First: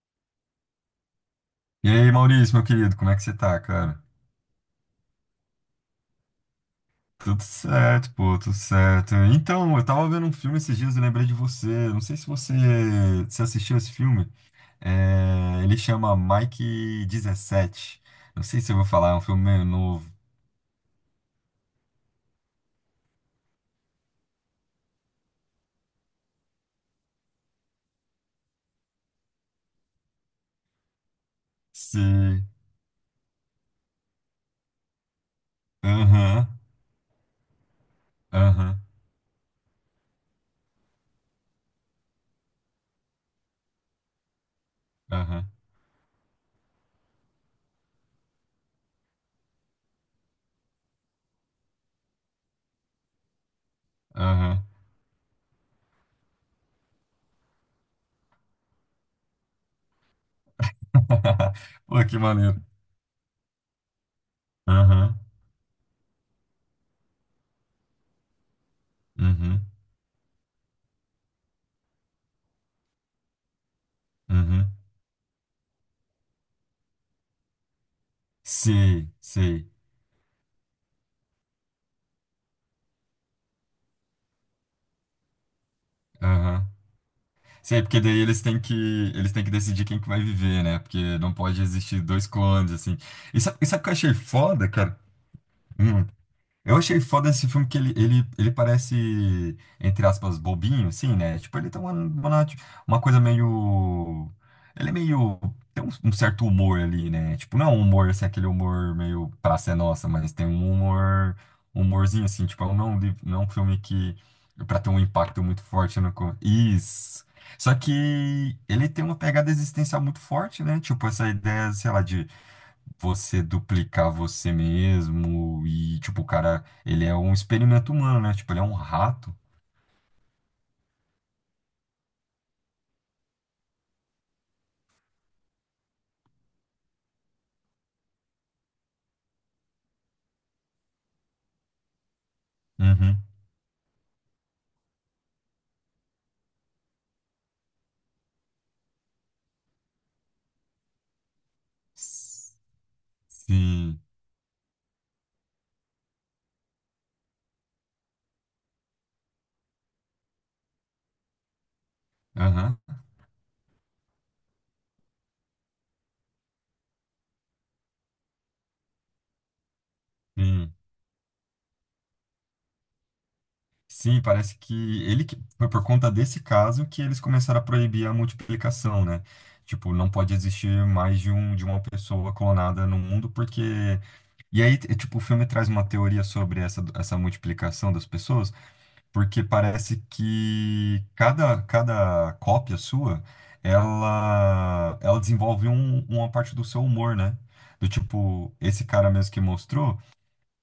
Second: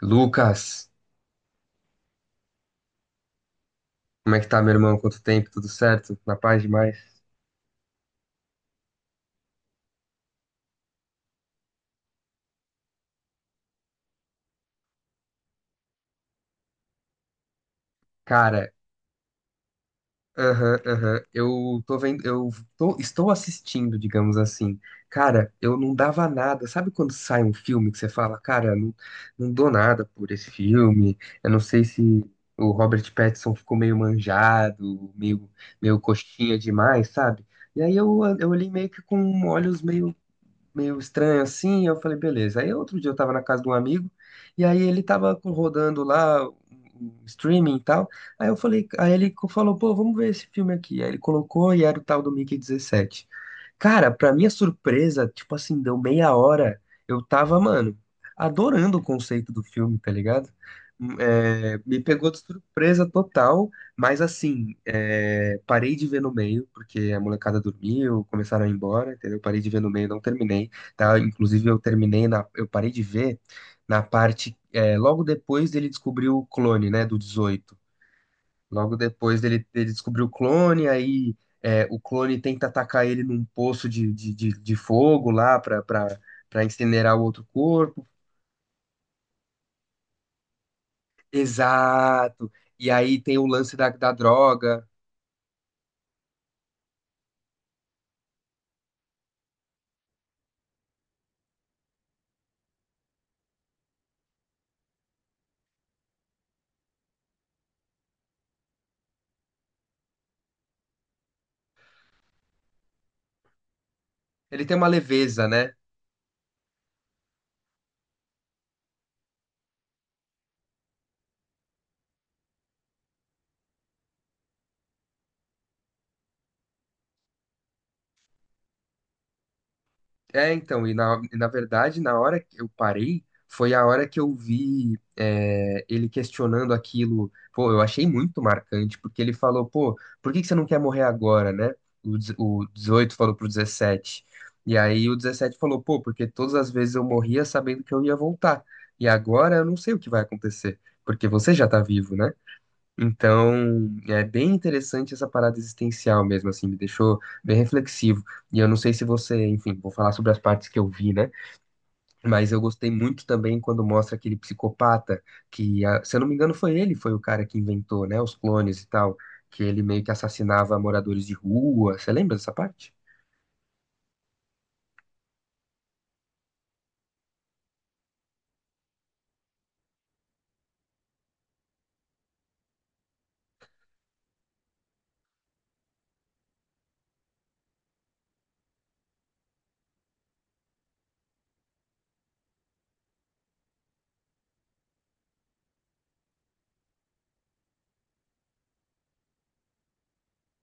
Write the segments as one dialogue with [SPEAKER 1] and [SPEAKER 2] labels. [SPEAKER 1] Lucas,
[SPEAKER 2] E aí, Maurício, meu querido, como é que você tá, cara?
[SPEAKER 1] como é que tá, meu irmão? Quanto tempo? Tudo certo? Na paz demais?
[SPEAKER 2] Tudo certo, pô, tudo certo. Então, eu tava vendo um filme esses dias e lembrei de você. Não sei se você se assistiu esse filme. É, ele chama Mike 17. Não sei se
[SPEAKER 1] Cara,
[SPEAKER 2] eu vou falar, é um filme meio novo.
[SPEAKER 1] aham, aham. Eu tô vendo, estou assistindo, digamos assim. Cara, eu não dava nada. Sabe quando sai um filme que você fala, cara, não, não dou nada por esse filme. Eu não sei se
[SPEAKER 2] Se.
[SPEAKER 1] o Robert Pattinson ficou meio manjado, meio
[SPEAKER 2] Aham,
[SPEAKER 1] coxinha demais, sabe? E aí eu olhei
[SPEAKER 2] aham,
[SPEAKER 1] meio que com olhos meio estranho assim. Eu falei, beleza. Aí outro dia eu tava na casa de um amigo e aí ele
[SPEAKER 2] aham,
[SPEAKER 1] rodando lá um streaming e tal. Aí eu falei, aí ele falou, pô, vamos ver esse filme aqui. Aí ele colocou e era o tal do Mickey dezessete. Cara, pra minha
[SPEAKER 2] aham.
[SPEAKER 1] surpresa, tipo assim, deu meia hora. Eu tava, mano, adorando o conceito do filme, tá ligado? É, me
[SPEAKER 2] Pô, que
[SPEAKER 1] pegou de
[SPEAKER 2] maneiro.
[SPEAKER 1] surpresa total, mas assim,
[SPEAKER 2] Aham,
[SPEAKER 1] é, parei de ver no meio, porque a molecada dormiu, começaram a ir embora, entendeu? Parei
[SPEAKER 2] uhum,
[SPEAKER 1] de ver no meio, não terminei, tá? Inclusive eu eu parei de ver na parte,
[SPEAKER 2] uhum.
[SPEAKER 1] é, logo depois dele descobrir o clone, né, do 18. Logo
[SPEAKER 2] Sei,
[SPEAKER 1] depois dele,
[SPEAKER 2] sei.
[SPEAKER 1] dele descobrir o clone, aí é, o clone tenta atacar ele num poço de fogo lá pra
[SPEAKER 2] Aham.
[SPEAKER 1] incinerar o outro
[SPEAKER 2] Sim, é porque
[SPEAKER 1] corpo.
[SPEAKER 2] daí eles têm que decidir quem que vai viver, né? Porque não pode existir dois
[SPEAKER 1] Exato!
[SPEAKER 2] clones,
[SPEAKER 1] E
[SPEAKER 2] assim.
[SPEAKER 1] aí tem
[SPEAKER 2] E
[SPEAKER 1] o
[SPEAKER 2] sabe, e
[SPEAKER 1] lance
[SPEAKER 2] sabe o que
[SPEAKER 1] da,
[SPEAKER 2] eu
[SPEAKER 1] da
[SPEAKER 2] achei foda,
[SPEAKER 1] droga.
[SPEAKER 2] cara? Hum. Eu achei foda esse filme que ele parece, entre aspas, bobinho, assim, né? Tipo, ele tem uma coisa meio. Ele é meio. Tem um certo humor ali, né? Tipo, não é um humor, assim, aquele humor meio Praça é Nossa, mas tem um humor. Um humorzinho, assim, tipo, não é um filme que.
[SPEAKER 1] Ele tem
[SPEAKER 2] Pra
[SPEAKER 1] uma
[SPEAKER 2] ter um impacto
[SPEAKER 1] leveza,
[SPEAKER 2] muito
[SPEAKER 1] né?
[SPEAKER 2] forte no. co- isso. Só que ele tem uma pegada existencial muito forte, né? Tipo, essa ideia, sei lá, de você duplicar você mesmo e, tipo, o cara, ele é um experimento humano, né? Tipo, ele é um rato.
[SPEAKER 1] É, então, e na verdade, na hora que eu parei, foi a hora que eu vi é, ele questionando aquilo. Pô, eu achei muito marcante, porque ele falou, pô, por que que você não quer morrer agora, né? O 18
[SPEAKER 2] Uhum.
[SPEAKER 1] falou pro 17. E aí o 17 falou, pô, porque todas as vezes eu morria sabendo que eu ia voltar. E agora eu não sei o que vai acontecer, porque você já tá vivo, né? Então,
[SPEAKER 2] Sim.
[SPEAKER 1] é bem interessante essa parada existencial mesmo, assim, me deixou bem reflexivo. E eu não sei se você, enfim, vou falar sobre as partes que eu vi, né? Mas eu
[SPEAKER 2] Aham.
[SPEAKER 1] gostei muito também quando mostra aquele psicopata que, ah, se eu não me engano, foi ele, foi o cara que inventou, né, os clones e tal, que ele meio que
[SPEAKER 2] Sim.
[SPEAKER 1] assassinava moradores de rua. Você lembra dessa parte?
[SPEAKER 2] Sim, parece que foi por conta desse caso que eles começaram a proibir a multiplicação, né? Tipo, não pode existir mais de um de uma pessoa clonada no mundo porque tipo, o filme traz uma teoria sobre essa multiplicação das pessoas porque parece que cada cópia sua, ela desenvolve uma parte do seu humor, né? Do tipo, esse cara mesmo que mostrou,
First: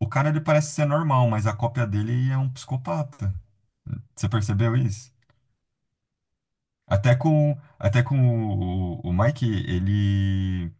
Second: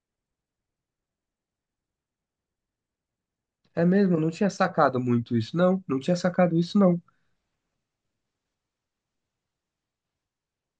[SPEAKER 2] o cara ele parece ser normal, mas a cópia dele é um psicopata.
[SPEAKER 1] É mesmo, eu
[SPEAKER 2] Você
[SPEAKER 1] não tinha
[SPEAKER 2] percebeu
[SPEAKER 1] sacado
[SPEAKER 2] isso?
[SPEAKER 1] muito isso, não. Não tinha sacado isso, não.
[SPEAKER 2] Até com o, o Mike, ele.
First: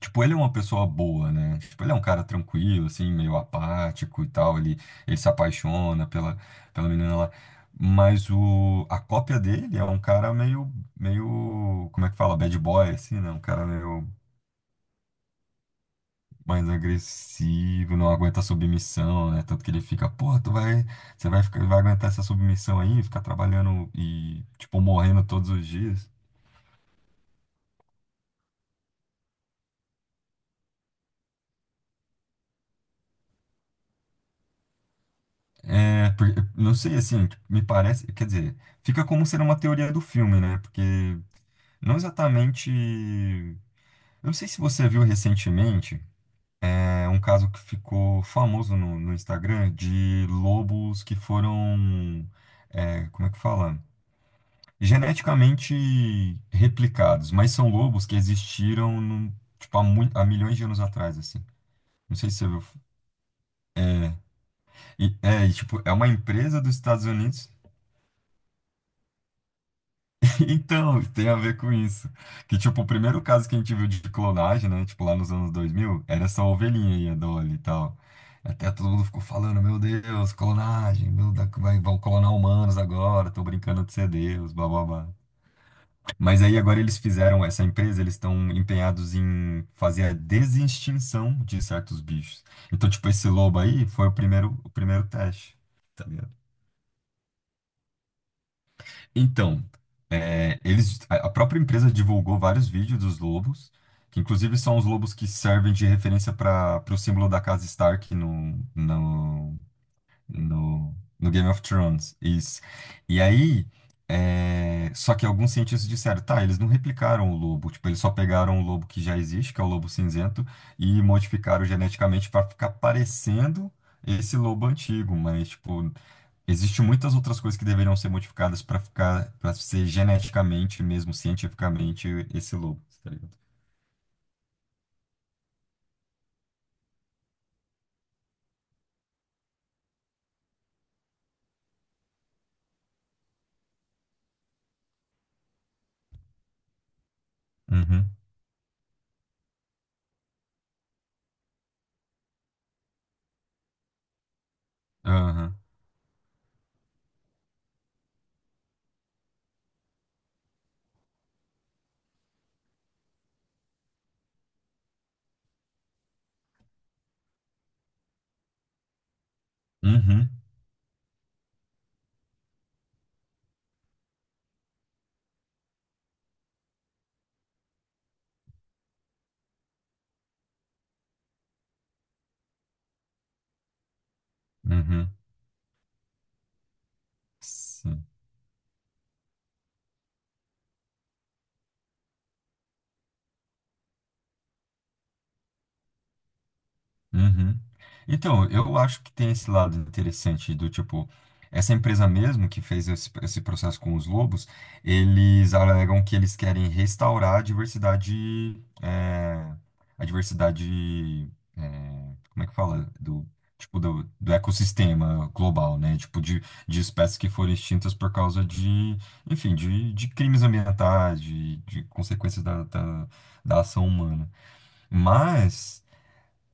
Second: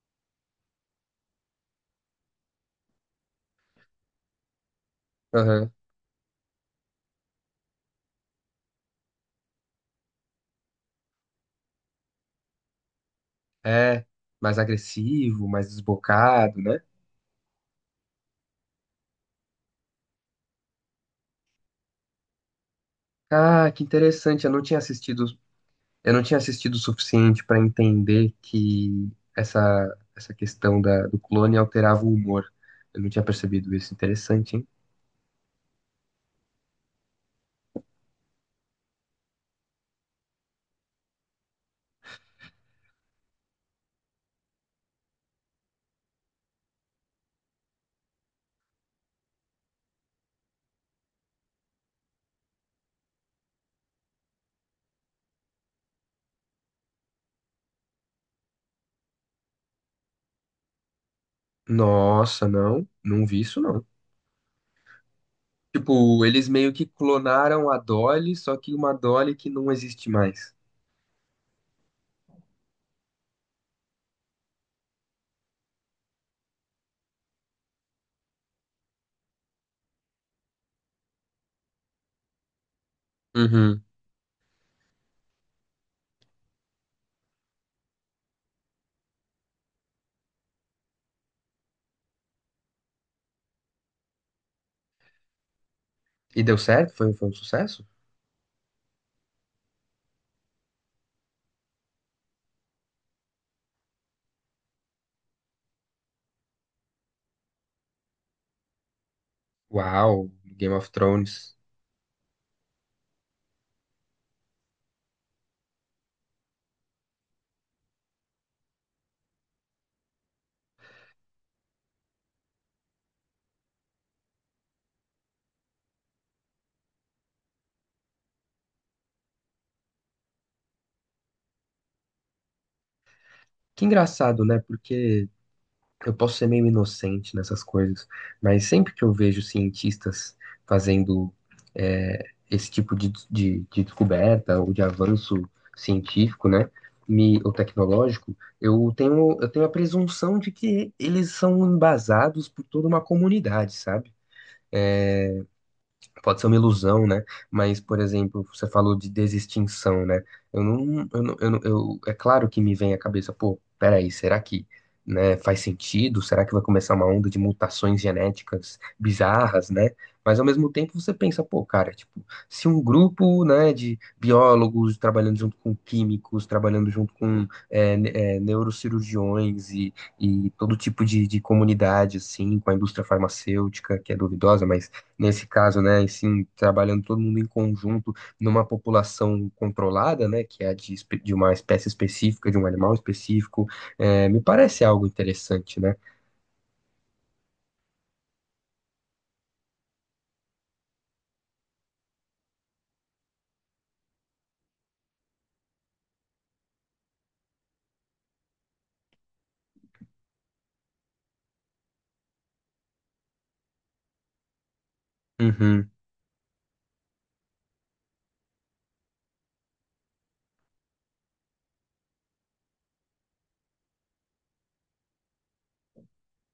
[SPEAKER 2] Tipo, ele é uma pessoa boa, né? Tipo, ele é um cara tranquilo, assim, meio apático e tal. Ele se
[SPEAKER 1] Aham.
[SPEAKER 2] apaixona pela, pela menina lá. Mas a cópia dele é um cara meio, meio, como é que fala? Bad boy, assim, né? Um cara
[SPEAKER 1] É,
[SPEAKER 2] meio
[SPEAKER 1] mais agressivo, mais desbocado,
[SPEAKER 2] mais
[SPEAKER 1] né?
[SPEAKER 2] agressivo, não aguenta submissão, né? Tanto que ele fica, pô, tu vai, você vai, vai aguentar essa submissão aí, ficar
[SPEAKER 1] Ah, que
[SPEAKER 2] trabalhando e,
[SPEAKER 1] interessante. Eu não tinha
[SPEAKER 2] tipo, morrendo
[SPEAKER 1] assistido.
[SPEAKER 2] todos os dias.
[SPEAKER 1] Eu não tinha assistido o suficiente para entender que essa, essa questão da, do clone alterava o humor. Eu não tinha percebido isso. Interessante, hein?
[SPEAKER 2] É, por- não sei, assim, me parece, quer dizer, fica como ser uma teoria do filme, né? Porque não exatamente. Eu não sei se você viu recentemente, é um caso que ficou famoso no Instagram de lobos que foram, é, como é que fala? Geneticamente replicados, mas são lobos que existiram tipo, há milhões de anos atrás, assim. Não sei se
[SPEAKER 1] Nossa,
[SPEAKER 2] você viu.
[SPEAKER 1] não. Não vi isso, não.
[SPEAKER 2] E, e, tipo, é uma
[SPEAKER 1] Tipo, eles
[SPEAKER 2] empresa
[SPEAKER 1] meio
[SPEAKER 2] dos
[SPEAKER 1] que
[SPEAKER 2] Estados Unidos.
[SPEAKER 1] clonaram a Dolly, só que uma Dolly que não existe mais.
[SPEAKER 2] Então, tem a ver com isso. Que, tipo, o primeiro caso que a gente viu de clonagem, né? Tipo, lá nos anos 2000 era essa ovelhinha aí, a Dolly e tal. Até todo mundo ficou falando, meu Deus, clonagem, meu, vai, vão clonar humanos agora, tô
[SPEAKER 1] Uhum.
[SPEAKER 2] brincando de ser Deus, blá, blá, blá. Mas aí agora eles fizeram, essa empresa, eles estão empenhados em fazer a desextinção de certos bichos. Então, tipo, esse lobo aí foi o primeiro teste.
[SPEAKER 1] E deu certo? Foi, foi um sucesso?
[SPEAKER 2] Então, é, eles, a própria empresa divulgou vários vídeos dos lobos, que inclusive são os lobos que servem de referência para o símbolo da casa Stark no, no,
[SPEAKER 1] Uau, Game of
[SPEAKER 2] no, no Game
[SPEAKER 1] Thrones.
[SPEAKER 2] of Thrones. Isso. E aí, é, só que alguns cientistas disseram, tá, eles não replicaram o lobo, tipo, eles só pegaram o lobo que já existe, que é o lobo cinzento, e modificaram geneticamente para ficar parecendo esse lobo antigo, mas, tipo, existem muitas outras coisas que deveriam ser modificadas para ficar, para ser geneticamente, mesmo cientificamente, esse lobo, tá ligado?
[SPEAKER 1] Que engraçado, né? Porque eu posso ser meio inocente nessas coisas, mas sempre que eu vejo cientistas fazendo é, esse tipo de descoberta ou de avanço científico, né, me, ou
[SPEAKER 2] Uhum,
[SPEAKER 1] tecnológico, eu tenho a presunção de que eles são embasados por toda uma comunidade, sabe?
[SPEAKER 2] aham,
[SPEAKER 1] Pode ser uma ilusão, né? Mas, por exemplo, você falou de desextinção, né? Eu não, eu não, eu não- eu- É claro que me vem à cabeça, pô, peraí, será que, né, faz sentido? Será que vai começar uma onda de mutações genéticas bizarras, né?
[SPEAKER 2] uhum,
[SPEAKER 1] Mas ao mesmo tempo você pensa, pô, cara, tipo, se um grupo, né, de biólogos trabalhando junto com químicos, trabalhando junto com neurocirurgiões e todo tipo de comunidade, assim, com a indústria farmacêutica, que é duvidosa, mas
[SPEAKER 2] uhum.
[SPEAKER 1] nesse caso, né, e sim trabalhando todo mundo em
[SPEAKER 2] Sim.
[SPEAKER 1] conjunto numa população controlada, né, que é a de, de uma espécie específica, de um animal específico, é, me parece algo interessante, né?
[SPEAKER 2] Uhum. Então, eu acho que tem esse lado interessante do tipo, essa empresa mesmo que fez esse processo com os lobos, eles alegam que eles querem restaurar a diversidade, é, como é que fala? Do, tipo, do ecossistema global,
[SPEAKER 1] Uhum.
[SPEAKER 2] né? Tipo, de espécies que foram extintas por causa de, enfim, de crimes ambientais, de consequências da ação humana. Mas.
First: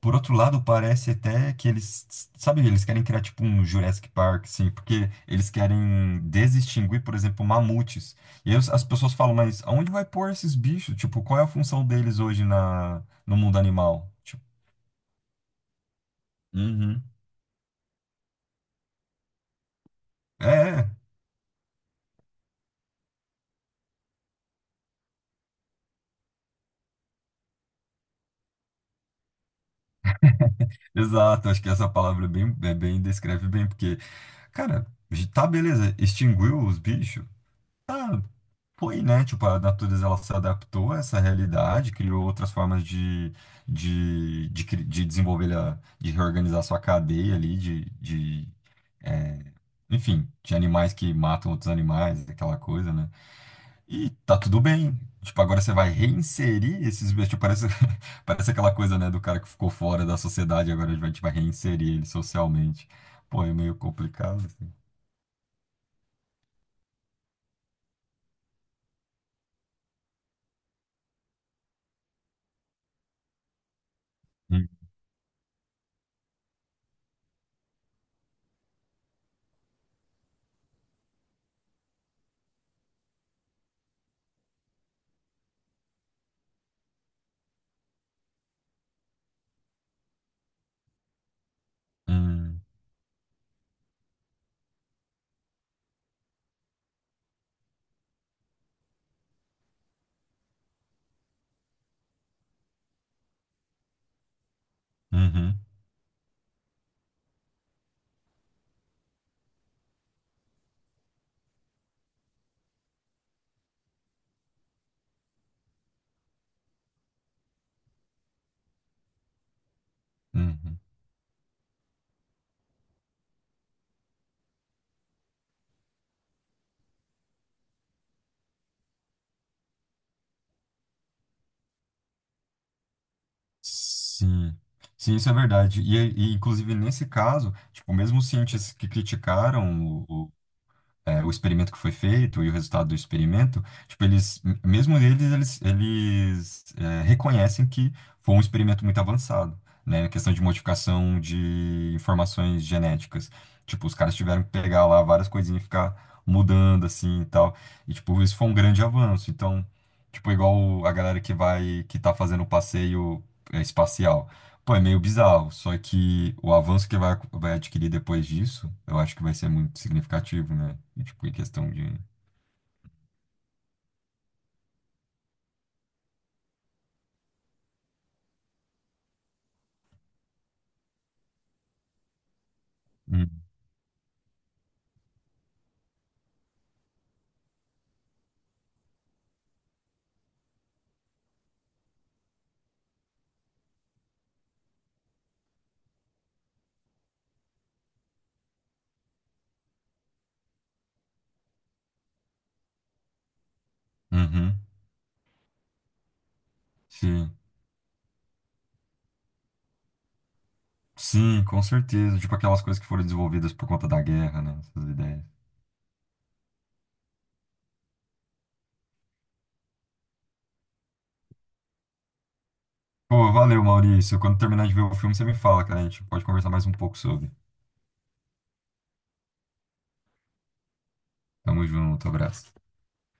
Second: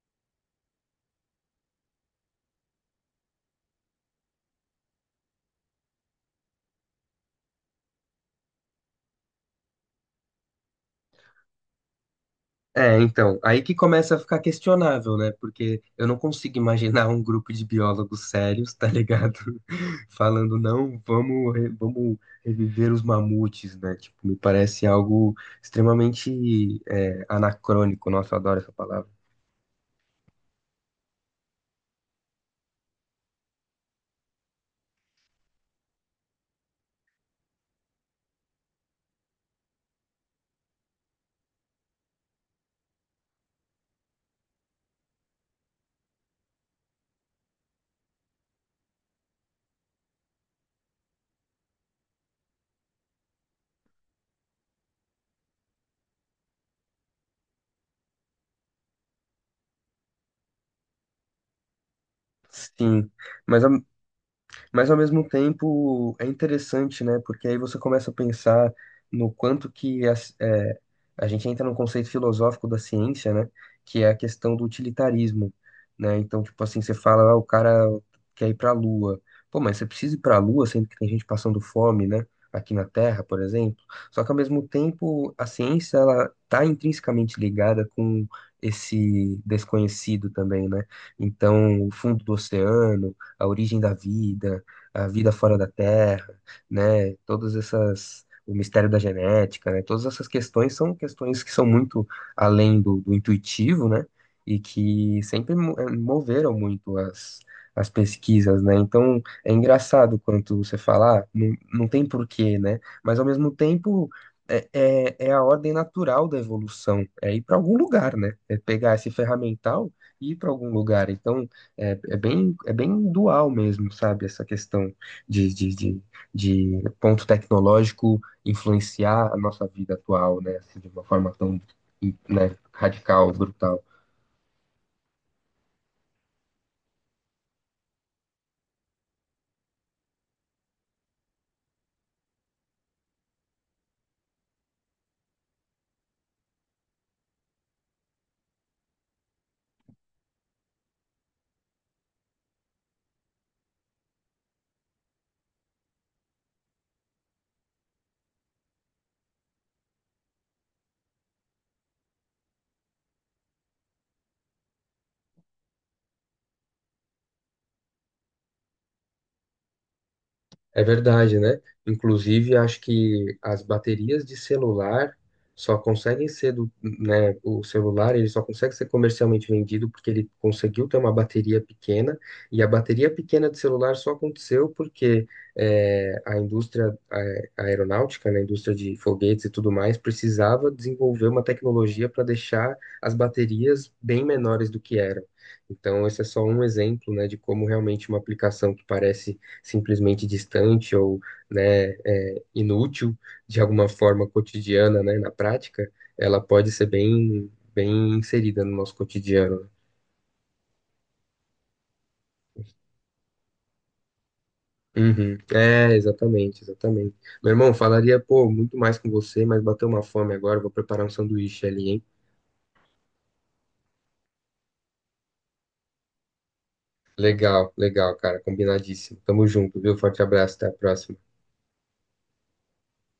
[SPEAKER 2] Por outro lado, parece até que eles, sabe, eles querem criar tipo um Jurassic Park, assim, porque eles querem desextinguir, por exemplo, mamutes. E aí as pessoas falam, mas aonde vai pôr esses bichos? Tipo, qual é a função deles hoje
[SPEAKER 1] É,
[SPEAKER 2] na, no
[SPEAKER 1] então,
[SPEAKER 2] mundo
[SPEAKER 1] aí que
[SPEAKER 2] animal?
[SPEAKER 1] começa a ficar
[SPEAKER 2] Tipo,
[SPEAKER 1] questionável, né? Porque eu não consigo
[SPEAKER 2] uhum.
[SPEAKER 1] imaginar um grupo de biólogos sérios, tá ligado?
[SPEAKER 2] É,
[SPEAKER 1] Falando,
[SPEAKER 2] é,
[SPEAKER 1] não, vamos reviver os mamutes, né? Tipo, me parece algo extremamente, é, anacrônico. Nossa, eu adoro essa palavra.
[SPEAKER 2] exato. Acho que essa palavra é bem, descreve bem, porque, cara, tá beleza, extinguiu os bichos, ah, foi, né? Tipo, a natureza ela se adaptou a essa realidade, criou outras formas de, de desenvolver, de reorganizar sua cadeia ali, de é, enfim, de animais que matam outros animais, aquela coisa, né? E tá tudo bem. Tipo, agora você vai reinserir esses bichos. Tipo, parece, parece aquela coisa, né, do cara que ficou fora da sociedade, agora a gente vai tipo, reinserir ele socialmente.
[SPEAKER 1] Sim,
[SPEAKER 2] Pô, é
[SPEAKER 1] mas ao
[SPEAKER 2] meio complicado, assim.
[SPEAKER 1] mas ao mesmo tempo é interessante, né? Porque aí você começa a pensar no quanto que é, a gente entra no conceito filosófico da ciência, né? Que é a questão do
[SPEAKER 2] Hum,
[SPEAKER 1] utilitarismo, né? Então, tipo assim, você fala, ah, o cara quer ir pra Lua. Pô, mas você precisa ir pra Lua sendo que tem gente passando fome, né? Aqui na Terra, por exemplo. Só que ao mesmo tempo, a ciência, ela tá intrinsecamente ligada com esse desconhecido também, né? Então, o fundo do
[SPEAKER 2] hum,
[SPEAKER 1] oceano, a origem da vida, a vida fora da Terra, né? Todas essas, o mistério da genética, né? Todas essas questões são questões que são muito além do, do intuitivo, né? E que sempre
[SPEAKER 2] uhum,
[SPEAKER 1] moveram muito as, as pesquisas, né? Então é engraçado quando você fala, ah, não, não tem porquê, né? Mas ao mesmo tempo é a ordem natural da evolução, é ir para algum lugar, né? É pegar esse ferramental e ir para algum
[SPEAKER 2] uhum.
[SPEAKER 1] lugar. Então é, é bem dual mesmo, sabe? Essa questão de, de, de, de ponto tecnológico influenciar a nossa vida atual, né? Assim, de uma forma tão, né, radical, brutal.
[SPEAKER 2] Sim, sim, isso é verdade. E, inclusive nesse caso, tipo, mesmo os cientistas que criticaram é, o experimento que foi feito e o resultado do experimento, tipo, eles, m- mesmo eles, eles, eles é, reconhecem que foi um experimento muito avançado, né? A questão de modificação de informações genéticas. Tipo, os caras tiveram que pegar lá várias coisinhas e ficar mudando, assim, e tal. E, tipo, isso foi um grande avanço. Então, tipo, igual a galera que vai, que tá fazendo o passeio é, espacial. Pô, é meio bizarro, só que o avanço que vai, vai adquirir depois disso, eu acho que vai ser muito significativo, né?
[SPEAKER 1] É
[SPEAKER 2] E, tipo, em
[SPEAKER 1] verdade, né?
[SPEAKER 2] questão de.
[SPEAKER 1] Inclusive, acho que as baterias de celular só conseguem ser do, né, o celular, ele só consegue ser comercialmente vendido porque ele conseguiu ter uma bateria pequena, e a bateria
[SPEAKER 2] Hum.
[SPEAKER 1] pequena de celular só aconteceu porque é, a aeronáutica, né, a indústria de foguetes e tudo mais, precisava desenvolver uma tecnologia para deixar as baterias bem menores do que eram. Então, esse é só um exemplo, né, de como realmente uma aplicação que parece simplesmente distante ou né, é, inútil de alguma forma
[SPEAKER 2] Uhum.
[SPEAKER 1] cotidiana, né, na prática, ela pode ser
[SPEAKER 2] Sim.
[SPEAKER 1] bem, bem inserida no nosso cotidiano.
[SPEAKER 2] Sim, com certeza. Tipo, aquelas coisas que foram desenvolvidas por conta da guerra, né? Essas ideias.
[SPEAKER 1] Uhum. É, exatamente, exatamente. Meu irmão, falaria, pô, muito mais com você, mas bateu uma fome agora, vou preparar um sanduíche ali, hein?
[SPEAKER 2] Pô, valeu, Maurício. Quando terminar de ver o filme, você me fala, cara. A gente pode conversar mais um pouco sobre.
[SPEAKER 1] Legal, legal, cara, combinadíssimo. Tamo junto, viu? Forte abraço, até a próxima.
[SPEAKER 2] Tamo junto, abraço.